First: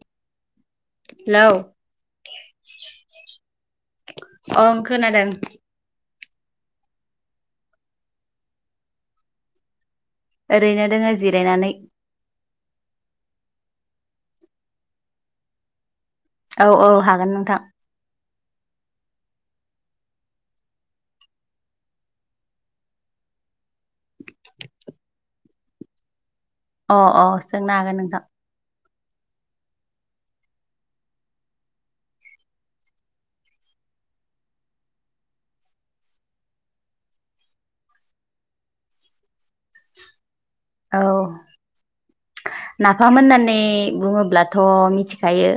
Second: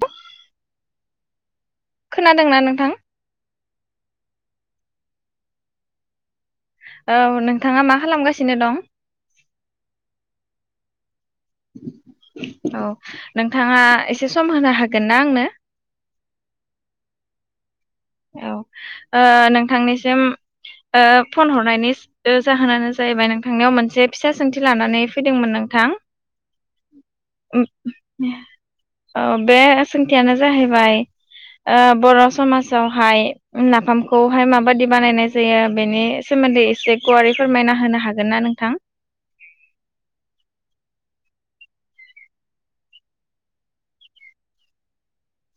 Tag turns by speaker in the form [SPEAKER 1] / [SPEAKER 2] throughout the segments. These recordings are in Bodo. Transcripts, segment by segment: [SPEAKER 1] बा
[SPEAKER 2] हेलौ
[SPEAKER 1] खोनादोंना नोंथां
[SPEAKER 2] अं खोनादों
[SPEAKER 1] औ नोंथाङा मा खालामगासिनो दं।
[SPEAKER 2] ओरैनो दोंङो जिरायनानै
[SPEAKER 1] औ नोंथाङा एसे सम होनो हागोन ना आंनो?
[SPEAKER 2] औ औ हागोन नोंथां
[SPEAKER 1] औ ओ नोंथांनिसिम ओ फन हरनायनि ओ जाहोनानो जाहैबाय नोंथांनियाव मोनसे फिसा सोंथि लानानै फैदोंमोन नोंथां
[SPEAKER 2] अ अ सोंनो हागोन नोंथां।
[SPEAKER 1] औ बे सोंथियानो जाहैबाय ओ बर'समाज हाय नाफामखौहाय माबायदि बानायनाय जायो बेनि सोमोन्दै एसे गुवारै फोरमायना होनो हागोन ना नोंथां?
[SPEAKER 2] औ, नाफाम होननानै बुङोब्लाथ मिथिखायो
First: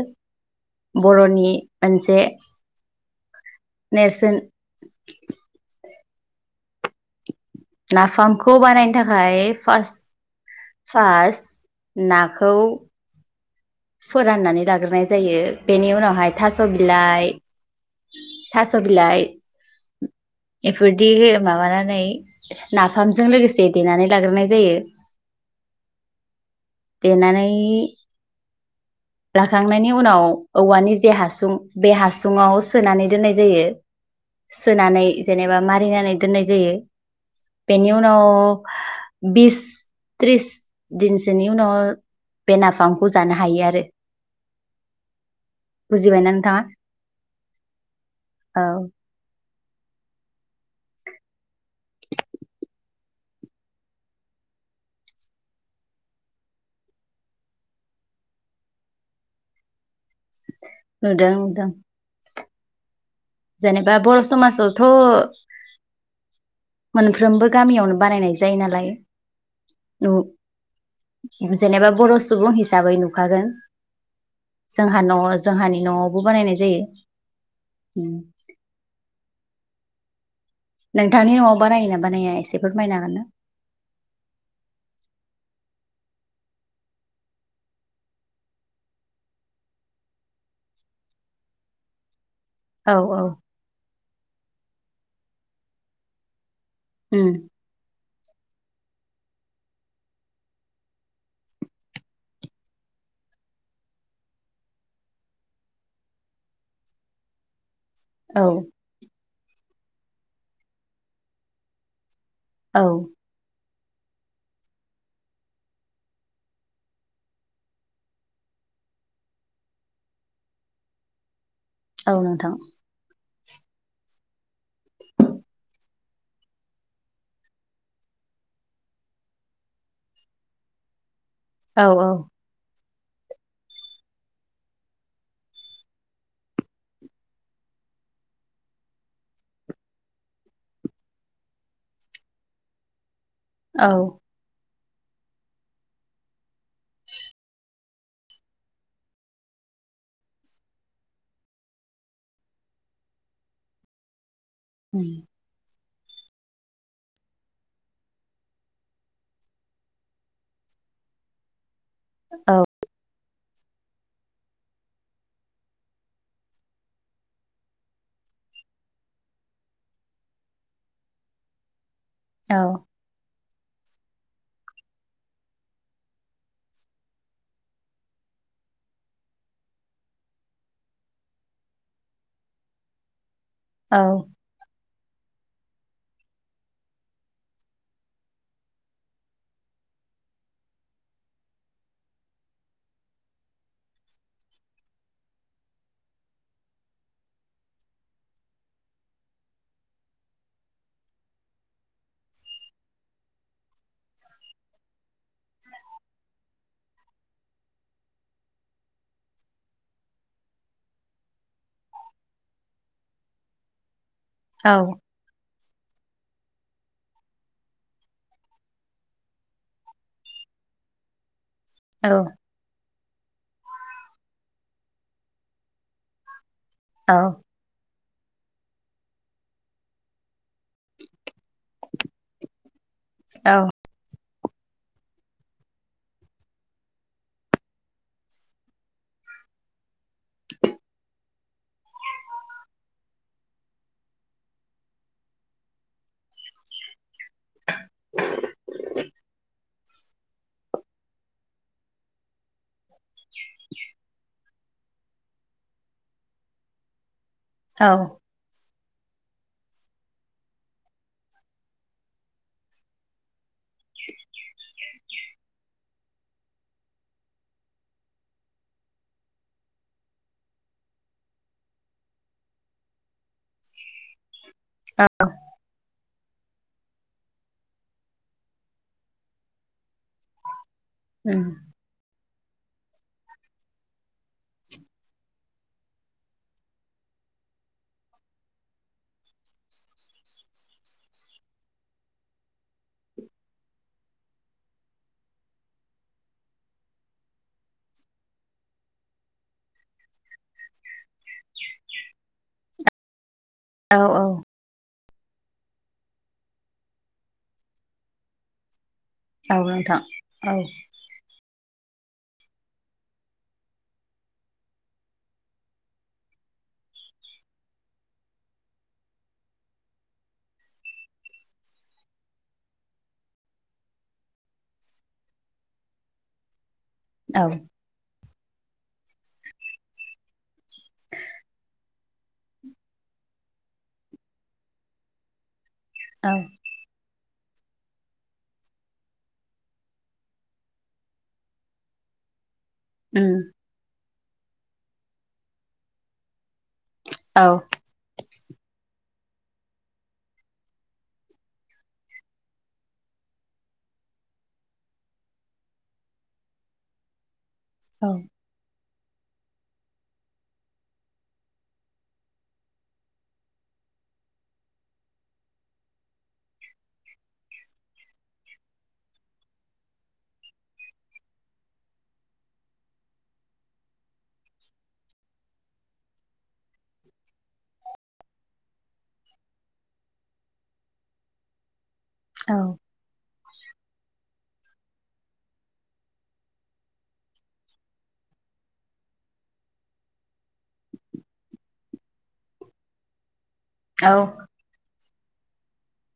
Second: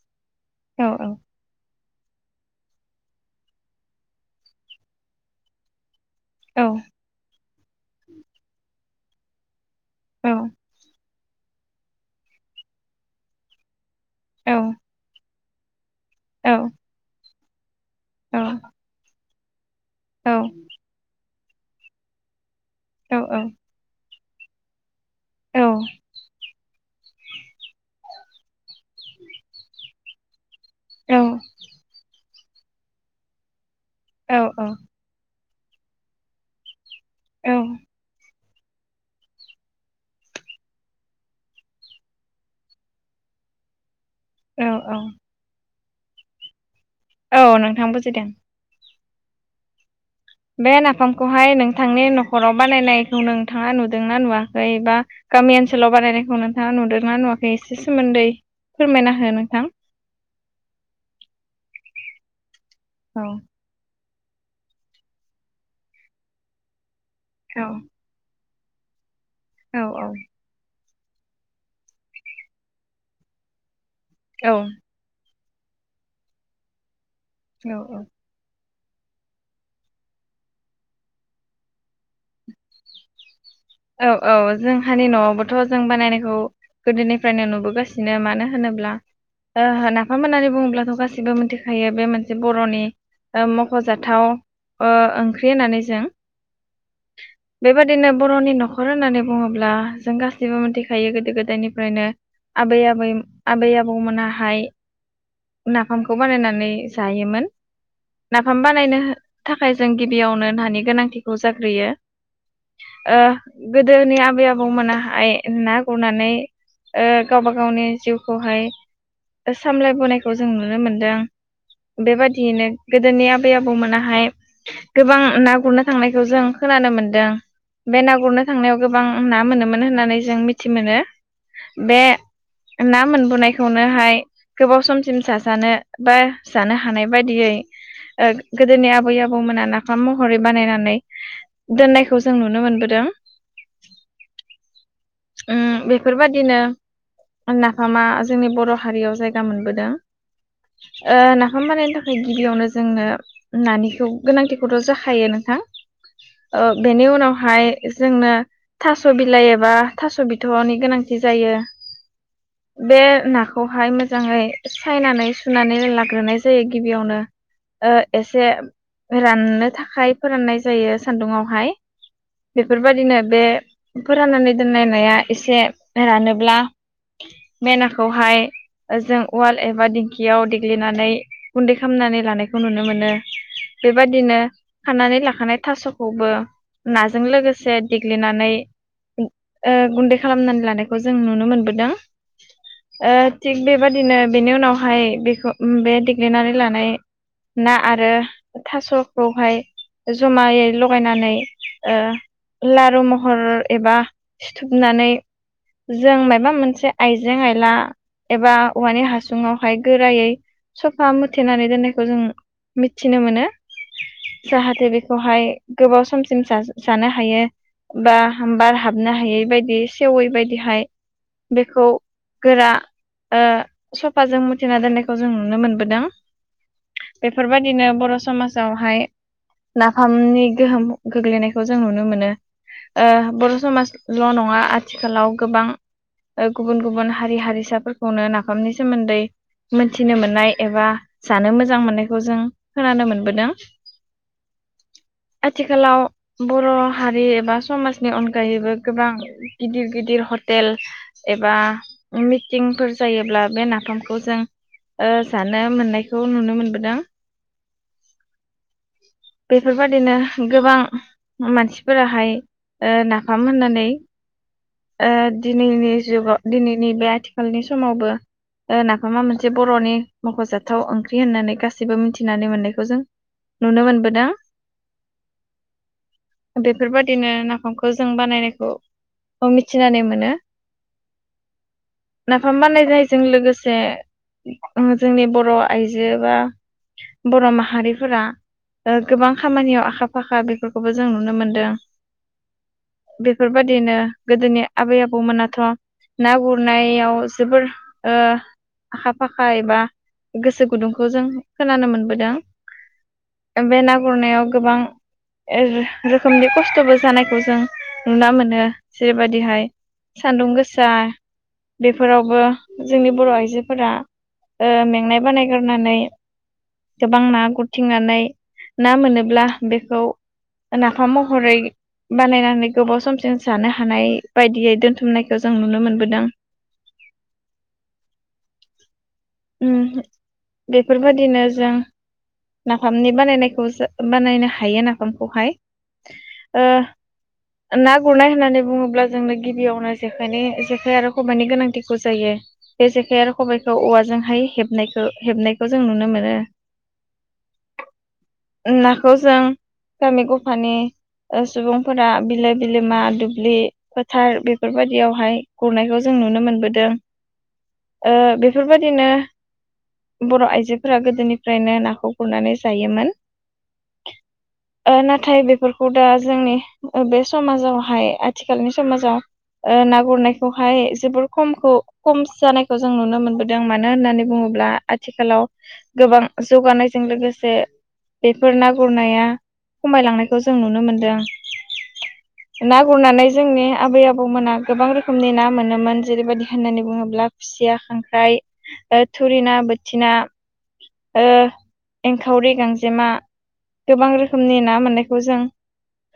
[SPEAKER 1] औ औ
[SPEAKER 2] बर'नि मोनसे नेरसोन।
[SPEAKER 1] औ
[SPEAKER 2] नाफामखौ बानायनो थाखाय फार्स्ट
[SPEAKER 1] औ
[SPEAKER 2] नाखौ
[SPEAKER 1] औ
[SPEAKER 2] फोराननानै लाग्रोनाय जायो। बेनि उनाव हाय
[SPEAKER 1] औ
[SPEAKER 2] थास' बिलाइ
[SPEAKER 1] औ
[SPEAKER 2] थास बिलाइ एफोरबादि माबानानै नाफामजों
[SPEAKER 1] औ
[SPEAKER 2] लोगोसे देनानै लाग्रोनाय जायो।
[SPEAKER 1] औ
[SPEAKER 2] देनानै लाखांनायनि उनाव औवानि जे
[SPEAKER 1] औ
[SPEAKER 2] हासुं बे हा सुङाव सोनानै दोननाय जायो।
[SPEAKER 1] औ
[SPEAKER 2] सोनानै जेनेबा मारिनानै दोननाय जायो।
[SPEAKER 1] औ
[SPEAKER 2] बेनि उनाव बिस त्रिस दिनसोनि उनाव बे नाफामखौ जानो हायो आरो।
[SPEAKER 1] औ औ।
[SPEAKER 2] बुजिबाय ना नोंथाङा?
[SPEAKER 1] औ नोंथां बुजिदों।
[SPEAKER 2] औ
[SPEAKER 1] बे नाफामखौहाय नोंथांनि न'खराव बानायनायखौ नोंथाङा नुदोंना नुवाखै? बा गामि ओनसोलाव बानायनायखौ नोंथाङा नुदोंना नुवाखै एसे सोमोन्दै फोरमायना हो नोंथां।
[SPEAKER 2] नुदों नुदों।
[SPEAKER 1] औ
[SPEAKER 2] जेनेबा बर समाजावथ मोनफ्रोमबो गामियावनो बानायनाय जायो नालाय।
[SPEAKER 1] औ औ
[SPEAKER 2] जेनेबा बर' सुबुं हिसाबै नुखागोन
[SPEAKER 1] औ
[SPEAKER 2] जोंहा न' जोंहानि न आवबो बानायनाय जायो
[SPEAKER 1] औ औ।
[SPEAKER 2] नोंथांनि न आव बानायोना बानाया एसे फोरमायनो हागोन ना?
[SPEAKER 1] औ औ जोंहानि न' आवबोथ' जों बानायनायखौ गोदोनिफ्रायनो नुबोगासिनो मानो होनोब्ला नाफाम होननानै बुङोब्लाथ' गासिबो मिथिखायो बे मोनसे बरनि
[SPEAKER 2] औ औ
[SPEAKER 1] ओ मखजाथाव ओ ओंख्रि होनानै जों
[SPEAKER 2] उम
[SPEAKER 1] बेबादिनो बर' नि न' नखर होननानै बुङोब्ला जों गासैबो मिथिखायो गोदो गोदायनिफ्रायनो आबै आबै आबै आबौमोनाहाय नाफामखौ बानायनानै जायोमोन।
[SPEAKER 2] औ
[SPEAKER 1] नाफाम बानायनो थाखाय जों गिबियावनो नानि गोनांथिखौ जाग्रोयो
[SPEAKER 2] औ
[SPEAKER 1] ओ गोदोनि आबै आबौमोनाहाय ना गुरनानै ओ गावबा गावनि जिउखौहाय सामलायबोनायखौ जों नुनो मोनदों।
[SPEAKER 2] औ नोंथां
[SPEAKER 1] बेबादियैनो गोदोनिया बै आबौमोनाहाय गोबां ना गुरनो थांनायखौ जों खोनानो मोनदों। बे ना गुरनो थांनायाव गोबां ना मोनोमोन होननानै जों मिथि मोनो।
[SPEAKER 2] औ
[SPEAKER 1] बे
[SPEAKER 2] औ।
[SPEAKER 1] ना मोनबोनायखौनोहाय गोबाव समसिम साजानो बा जानो हानाय बायदियै गोदोनि आबै आबौमोना नाफाम महरै बानायनानै दोननायखौ जों नुनो मोनबोदों।
[SPEAKER 2] औ
[SPEAKER 1] उम बेफोरबादिनो नाफामा जोंनि बर' हारियाव जायगा मोनबोदों। ओ नाफाम बानायनो थाखाय गिबियावनो जोंनो नानिखौ गोनांथिखौथ
[SPEAKER 2] उम
[SPEAKER 1] जाखायो नोंथां ओ बेनि उनावहाय जोंनो थास बिलाइ एबा थास बिथ नि गोनांथि जायो
[SPEAKER 2] औ
[SPEAKER 1] बे नाखौहाय मोजाङै सायनानै सुनानै लाग्रोनाय जायो गिबियावनो ओ एसे राननो थाखाय फोराननाय जायो सान्दुङावहाय।
[SPEAKER 2] औ
[SPEAKER 1] बेफोरबायदिनो बे फोराननानै दोनलायनाया एसे रानोब्ला मायनाखौहाय जों उवाल एबा दिंखियाव देग्लिनानै गुन्दै खालामनानै लानायखौ नुनो मोनो।
[SPEAKER 2] औ
[SPEAKER 1] बेबायादिनो खानानै लाखानाय थास खौबो नाजों लोगोसे से देग्लिनानै गुन्दै खालामनानै लानायखौ जों नुनो मोनबोदों थिग बेबादिनो बेनि उनावहाय बेखौ बे देग्लिनानै लानाय ना आरो थास खौहाय जमायै लगायनानै लारु महर एबा सिथुबनानै जों माबा मोनसे आइजें आयला एबा औवानि हासुुंवहाय गोरायै सफा मुथेनानै दोननायखौ जों मिथिनो मोनो।
[SPEAKER 2] औ
[SPEAKER 1] जाहाथे बेखौहाय गोबाव समसिम सा-सानो ह ह बा बार हाबनो हायै बायदि सेवै बायदिहाय बेखौ
[SPEAKER 2] औ
[SPEAKER 1] गोरा ओ सफाजों मुथिना दोननायखौ जों नुनो मोनबोदों बेफोर बायदिनो बर' समाजावहाय नाफामनि गोहोम गोग्लैनायखौ जों नुनो मोनो ओ बर
[SPEAKER 2] औ
[SPEAKER 1] समाज ल नङा आथिखालाव गोबां गुबुन गुबुन हारि हारिसाफोरखौनो नाफामनि सोमोन्दै मोनथिनो मोननाय एबा जानो मोजां मोननायखौ जों खोनानो मोनबोदों आथिखालाव बर' हारि एबा समाजनि अनगायैबो गोबां गिदिर गिदिर हटेल एबा मिटिंफोर जायोब्ला बे नाफामखौ जों ओ जानो मोननायखौ नुनो मोनबोदों।
[SPEAKER 2] औ
[SPEAKER 1] बेफोर बादिनो गोबां मानसि फोराहाय ओ नाफाम होननानै ओ दिनैनि जुगाव दिनैनि बे आथिखालनि समावबो नाफामा मोनसे बर'नि मखजाथाव ओंख्रि होननानै गासिबो मिथिनानै मोननायखौ जों नुनो मोनबो दा बेफोरबादिनो नाफामखौ जों बानायनायखौ मिथिनानै मोनो
[SPEAKER 2] ओं
[SPEAKER 1] नाफाम बानायनायजों लोगोसे जोंनि बर आइजो बा बर माहारिफोरा ओ गोबां खामानियाव आखा फाखा बेफोरखौबो जों नुनो मोनो दों बेफोरबादिनो गोदोनि आबै आबौमोनाथ ना गुरनायाव जोबोर ओ आखा फाखा एबा गोसो गुदुंखौ जों खोनानो मोनबोदों बे ना
[SPEAKER 2] औ
[SPEAKER 1] गुरनायाव गोबां ए रोखोमनि खस्थबो जानायखौ जों नुना मोनो
[SPEAKER 2] औ
[SPEAKER 1] जेरैबायाददिहाय
[SPEAKER 2] नोंथां औ औ
[SPEAKER 1] सान्दुं गोसा बेफोरावबो जोंनि बर' आइजोफोरा ओ मेंनाय बानायगारनानै गोबां ना गुरथिंनानै ना मोनोब्ला बेखौ ना फाम महरै बानायनानै गोबाव समसिम जानो हानाय बायदियै दोनथुमनायखौ जों नुनो मोनबोदों।
[SPEAKER 2] औ
[SPEAKER 1] [inaudible] उम बेफोरबायदिनो जों नाफामनि बानायनायखौ जो बानायनो हायो नाफामखौहाय।
[SPEAKER 2] उम औ
[SPEAKER 1] ओ ना गुरनाय होननानै बुङोब्ला जोंनो गिबियावनो जेखायनि जेखाइ आरो खबायनि गोनांथिखौ जायो। बे जेखाइ आरो खबाइखौ औवाजों। हाय हेबनायखौ हेबनायखौ जों नुनो मोनो ओम ना। खौ जों गामि गफ नि सुबुंफोरा बिलो बिलोमा दुब्लि फोथार बेफोरबायदियावहाय गुरनायखौ जों नुनो मोनबोदों। ओ बेफोरबाद दिनो बर' आइजोफोरा गोदोनिफ्रायनो नाखौ गुरनानै जायोमोन ओ ना नाथाय बेफोरखौ दा जोंनि बे समाजावहाय आथिखालनि समाजाव ना ओ गुरनायखौहाय जोबोर खमखौ खम जानायखौ जों नुनो मोनबोदों मानो होननानै बुङोब्ला आथिखालाव गोबां जौगानायजों लोगोसे बेफोर ना गुरनाया। खमायलांनायखौ जों नुनो मोनदों
[SPEAKER 2] औ
[SPEAKER 1] ना गुरनानै जोंनि आबै आबौमोना गोबां रोखोमनि ना मोनोमोन जेरैबायाददि होननानै बुङोब्ला खुसिया खांख्राइ ओ थुरिना बोथिना। ओ एंखावरि गांजेमा गोबां रोखोमनि ना मोननाय खौ जों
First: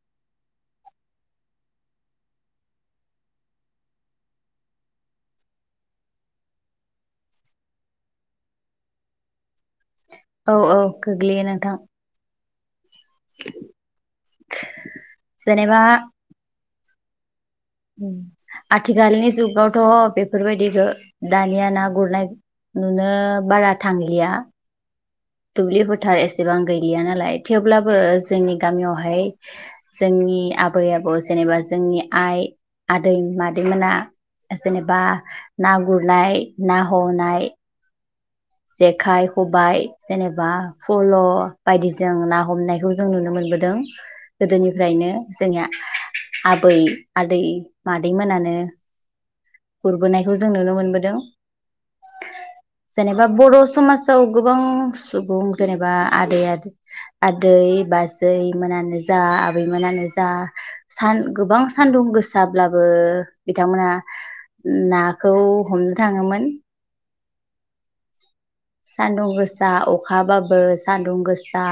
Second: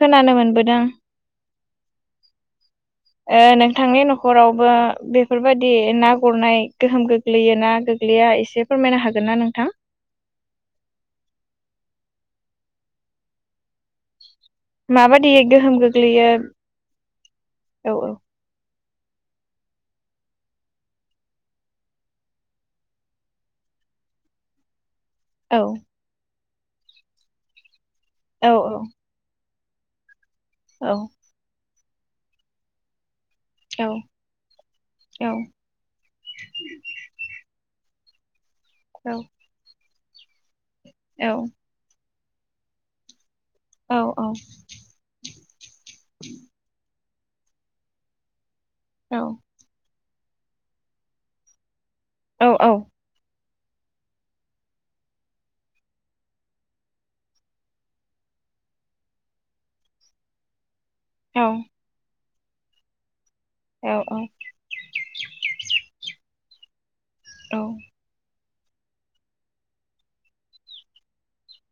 [SPEAKER 1] खोनानो मोनबोदों ओ नोंथांनि नख'रावबो बेफोरबायदि ना गुरनाय गोहोम गोग्लैयोना गोग्लैया एसे फोरमायनो हागोन ना नों थां
[SPEAKER 2] औ औ गोग्लैयो नोंथां। [inaudible]
[SPEAKER 1] माबादि गोहोम
[SPEAKER 2] जेनेबा
[SPEAKER 1] गोग्लैयो। औ औ
[SPEAKER 2] उम आथिखालनि जुगावथ' बेफोरबायदिखो दानिया ना गुरनाय नुनो बारा थांलिया।
[SPEAKER 1] औ
[SPEAKER 2] दुब्लि फोथार एस सेबां गैलिया नालाय थेवब्लाब बो
[SPEAKER 1] औ
[SPEAKER 2] जोंनि गामियावहाय जोंनि आबै आबौ जेनेबा जोंनि आइ आदै।
[SPEAKER 1] औ
[SPEAKER 2] मादैमोना जेनेबा
[SPEAKER 1] औ
[SPEAKER 2] ना गुरनाय ना हनाय
[SPEAKER 1] औ
[SPEAKER 2] जेखाय खबाय जेनेबा फल
[SPEAKER 1] औ
[SPEAKER 2] बायदि जों ना हमनायखौ जों नुनो मोनबोद दों
[SPEAKER 1] औ
[SPEAKER 2] गोदोनिफ्रायनो जोंनिया [inaudible] आबै आदै मादै मोनानो
[SPEAKER 1] औ।
[SPEAKER 2] गुरबोनायखौ जों नुनो मोनबोदों।
[SPEAKER 1] औ औ
[SPEAKER 2] जेनेबा बर' समाजाव गोबां सुबुं जेनेबा आदै आदै आदै बाजैमोनानो जा आबैमोनानो जा सान गोबां सान दुंगोस जाब्लाबो। बिथांमोना नाखौ हमनो थाङोमोन।
[SPEAKER 1] औ
[SPEAKER 2] सान्दुं गोसा अखाबाबो सान्दुं गोसा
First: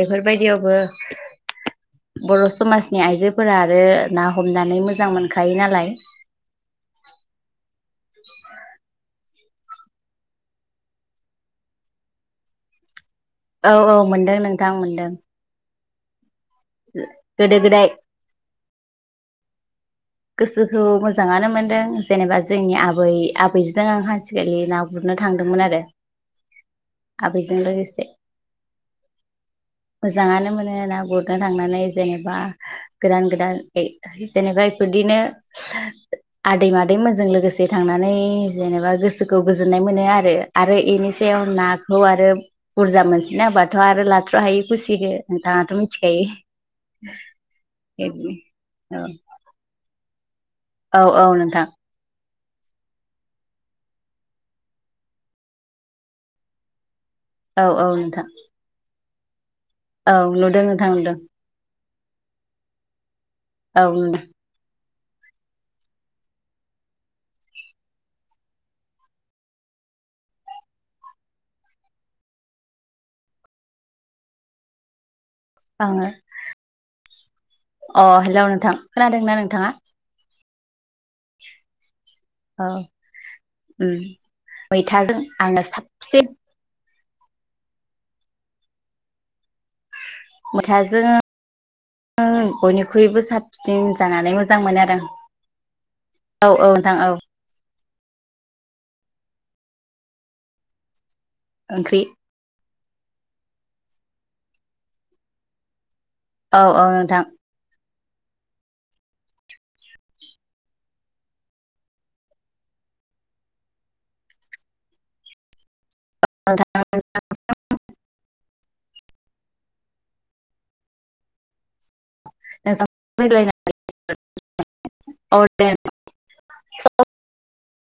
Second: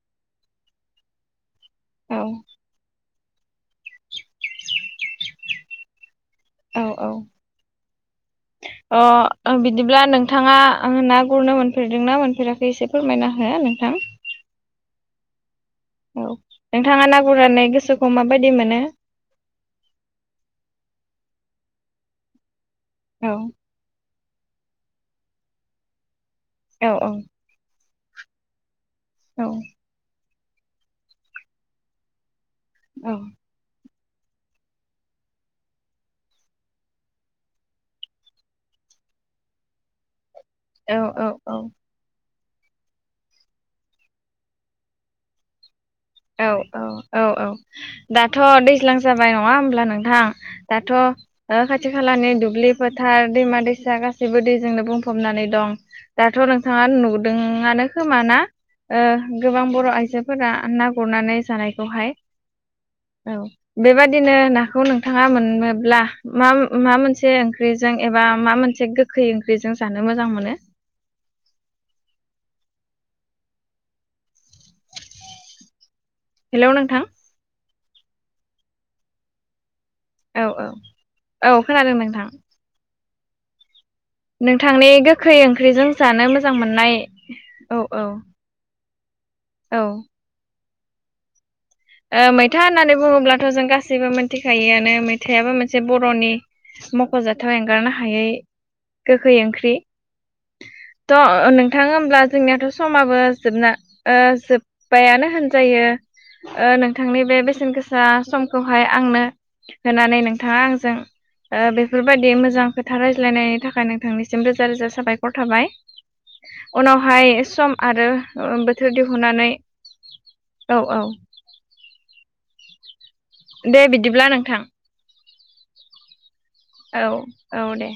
[SPEAKER 2] बेफोरबायदियावबो
[SPEAKER 1] औ
[SPEAKER 2] बर' समाजनि आइजो फोरा आरो ना हमनानै मोजां मोनखायो नालाय।
[SPEAKER 1] औ औ अ बिदिब्ला नोंथाङा ना गुरनो मोनफेरदोंना मोनफेराखै एसे फोरमायना हो नोंथां।
[SPEAKER 2] जां मोनदों
[SPEAKER 1] औ नोंथाङा ना
[SPEAKER 2] गोदो
[SPEAKER 1] गुरनानै
[SPEAKER 2] गोदाय
[SPEAKER 1] गोसोखौ माबायदि मोनो
[SPEAKER 2] गोसोखौ मोजाङानो मोनदों जेनेबा जोंनि आब आबै
[SPEAKER 1] औ
[SPEAKER 2] आबैजों द आं हास [unintelligible] सिरि ना गुरनो थांदोंमोन आरो
[SPEAKER 1] औ औ
[SPEAKER 2] आबैजों लोगोसे
[SPEAKER 1] औ
[SPEAKER 2] मोजांङानो मोनो ना गुरनो थांनानै जेनेबा
[SPEAKER 1] औ
[SPEAKER 2] गोदान गोदान एइ जेनेबा इफोरदिनो आदै मादैमोनजों लोगोसे थांनानै जेनेबा गोसोखौ गोजोननाय मोनो आरो आरो
[SPEAKER 1] औ
[SPEAKER 2] इनिसायाव नाखौ आरो बुरजा मोनसैना हबाथ आरो लाथ्र हायि खुसिखो नोंथाङाथ
[SPEAKER 1] औ औ औ औ दाथ
[SPEAKER 2] बिदिनो
[SPEAKER 1] दैज्लां जाबाय नङा होमब्ला नों दा [unintelligible] दाथ
[SPEAKER 2] औ औ नोंथां
[SPEAKER 1] खाथि खालानि दुब दुब्लि फोथार दैमा दैसा गासैबो दैजोंनो बुंफबनानै दं दाथ नोंथाङा नु
[SPEAKER 2] औ औ
[SPEAKER 1] दोंआनो खोमा
[SPEAKER 2] नोंथां
[SPEAKER 1] ना ओ गोबां बर
[SPEAKER 2] औ
[SPEAKER 1] आइजोफोरा
[SPEAKER 2] नुदों
[SPEAKER 1] ना
[SPEAKER 2] नोंथां नुदों
[SPEAKER 1] गुरनानै जानायखौहाय औ
[SPEAKER 2] औ नुदों
[SPEAKER 1] बेबादिनो नाखौ नों नोंथाङा मोनोब्ला मा माबा मोनसे ओंख्रिजों एबा मा मोनसे गोखै ओंख्रिजों जानो मोजां मोनो
[SPEAKER 2] आंङो
[SPEAKER 1] हेलौ नोंथां
[SPEAKER 2] अ हेलौ नोंथां खोनादोंना नोंथाङा
[SPEAKER 1] औ औ औ खोनादों नोंथां
[SPEAKER 2] औ उम
[SPEAKER 1] नोंथांनि
[SPEAKER 2] मैथाजों
[SPEAKER 1] गोखै
[SPEAKER 2] आङो
[SPEAKER 1] ओंख्रिजों जानो
[SPEAKER 2] साबसिन
[SPEAKER 1] मोजां मोननाय औ औ औ
[SPEAKER 2] मोथाजों
[SPEAKER 1] मैथा होननानै बुङोब्लाथ जों
[SPEAKER 2] साबसिन
[SPEAKER 1] गासैबो
[SPEAKER 2] जानानै मोजां मोनो
[SPEAKER 1] मोनथिखायोआनो
[SPEAKER 2] आरो
[SPEAKER 1] मैथायाबो मोनसे बरनि
[SPEAKER 2] आं औ औ नोंथां औ
[SPEAKER 1] मखजाथाव एंगारनो हायि हायै गोखै ओंख्रि। थ नोंथाङा
[SPEAKER 2] ओंख्रि
[SPEAKER 1] होमब्ला जोंनियाथ' स समाबो जोबना ओ जोब्बायानो होनजायो।
[SPEAKER 2] औ
[SPEAKER 1] ओ
[SPEAKER 2] औ नोंथां
[SPEAKER 1] नोंथांनि बे बेसेन गोस दा समखौहाय आंनो होनानै नोंथाङा आंजों ओ बेफोरबायदि मोजां खोथा रायज्लायनायनि थाखाय नोंथांनिसिम रोजा रोजा साबायख खर थाबाय
[SPEAKER 2] नोंथां
[SPEAKER 1] उनावहाय सम आरो ओ बोथोर दिहुननानै औ औ
[SPEAKER 2] [unintelligible] रायज्लायना
[SPEAKER 1] दे बिदिब्ला नोंथां।
[SPEAKER 2] औ दे
[SPEAKER 1] औ औ दे